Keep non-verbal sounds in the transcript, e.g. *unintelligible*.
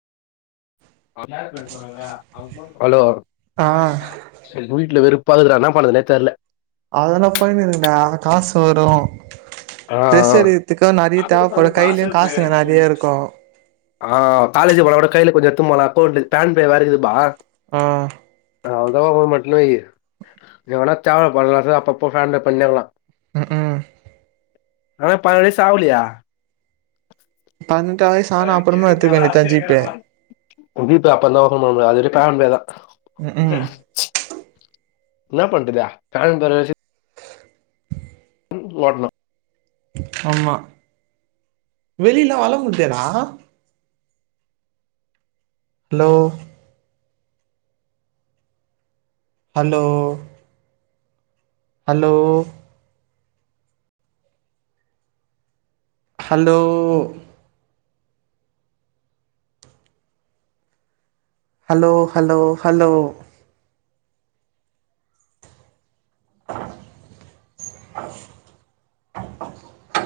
hello ஆ சேரி வீட்டுல வெறுப்பாருக்குறா எண்ண பண்றதுனே தெர்ல அதெல்லா ஃபைனு இருக்குடா காசு வரும் ஆ பிரஷரேத்துக்கு நறைய தேவைப்படும் கையிலயு காசுங்க நறைய இருக்கு ஆ காலேஜ் போலோட கையில கொஞ்ச எடுத்துட்டு போல அண்ட் பேன் பே வேறக்குதுப்பா ஆ அவதா மட்டலு *unintelligible* *unintelligible* *unintelligible* *unintelligible* அப்பபோ பண்ணாங்கலா ம் ம் அ பழைய *unintelligible* பதினெட்டு வயசு ஆனா அப்புறமா எத்துக்க வேண்டிதா ஜி பே ஜு பே அப்ப தா ஓபன் பண்ண முடியு அது வரைக்கும் சாதாரண பே தா உ உம் என்னாபன்றது கால *unintelligible* ஓட்டனு ஆமா வெளியில வள முடியாதா hello hello hello hello hello hello hello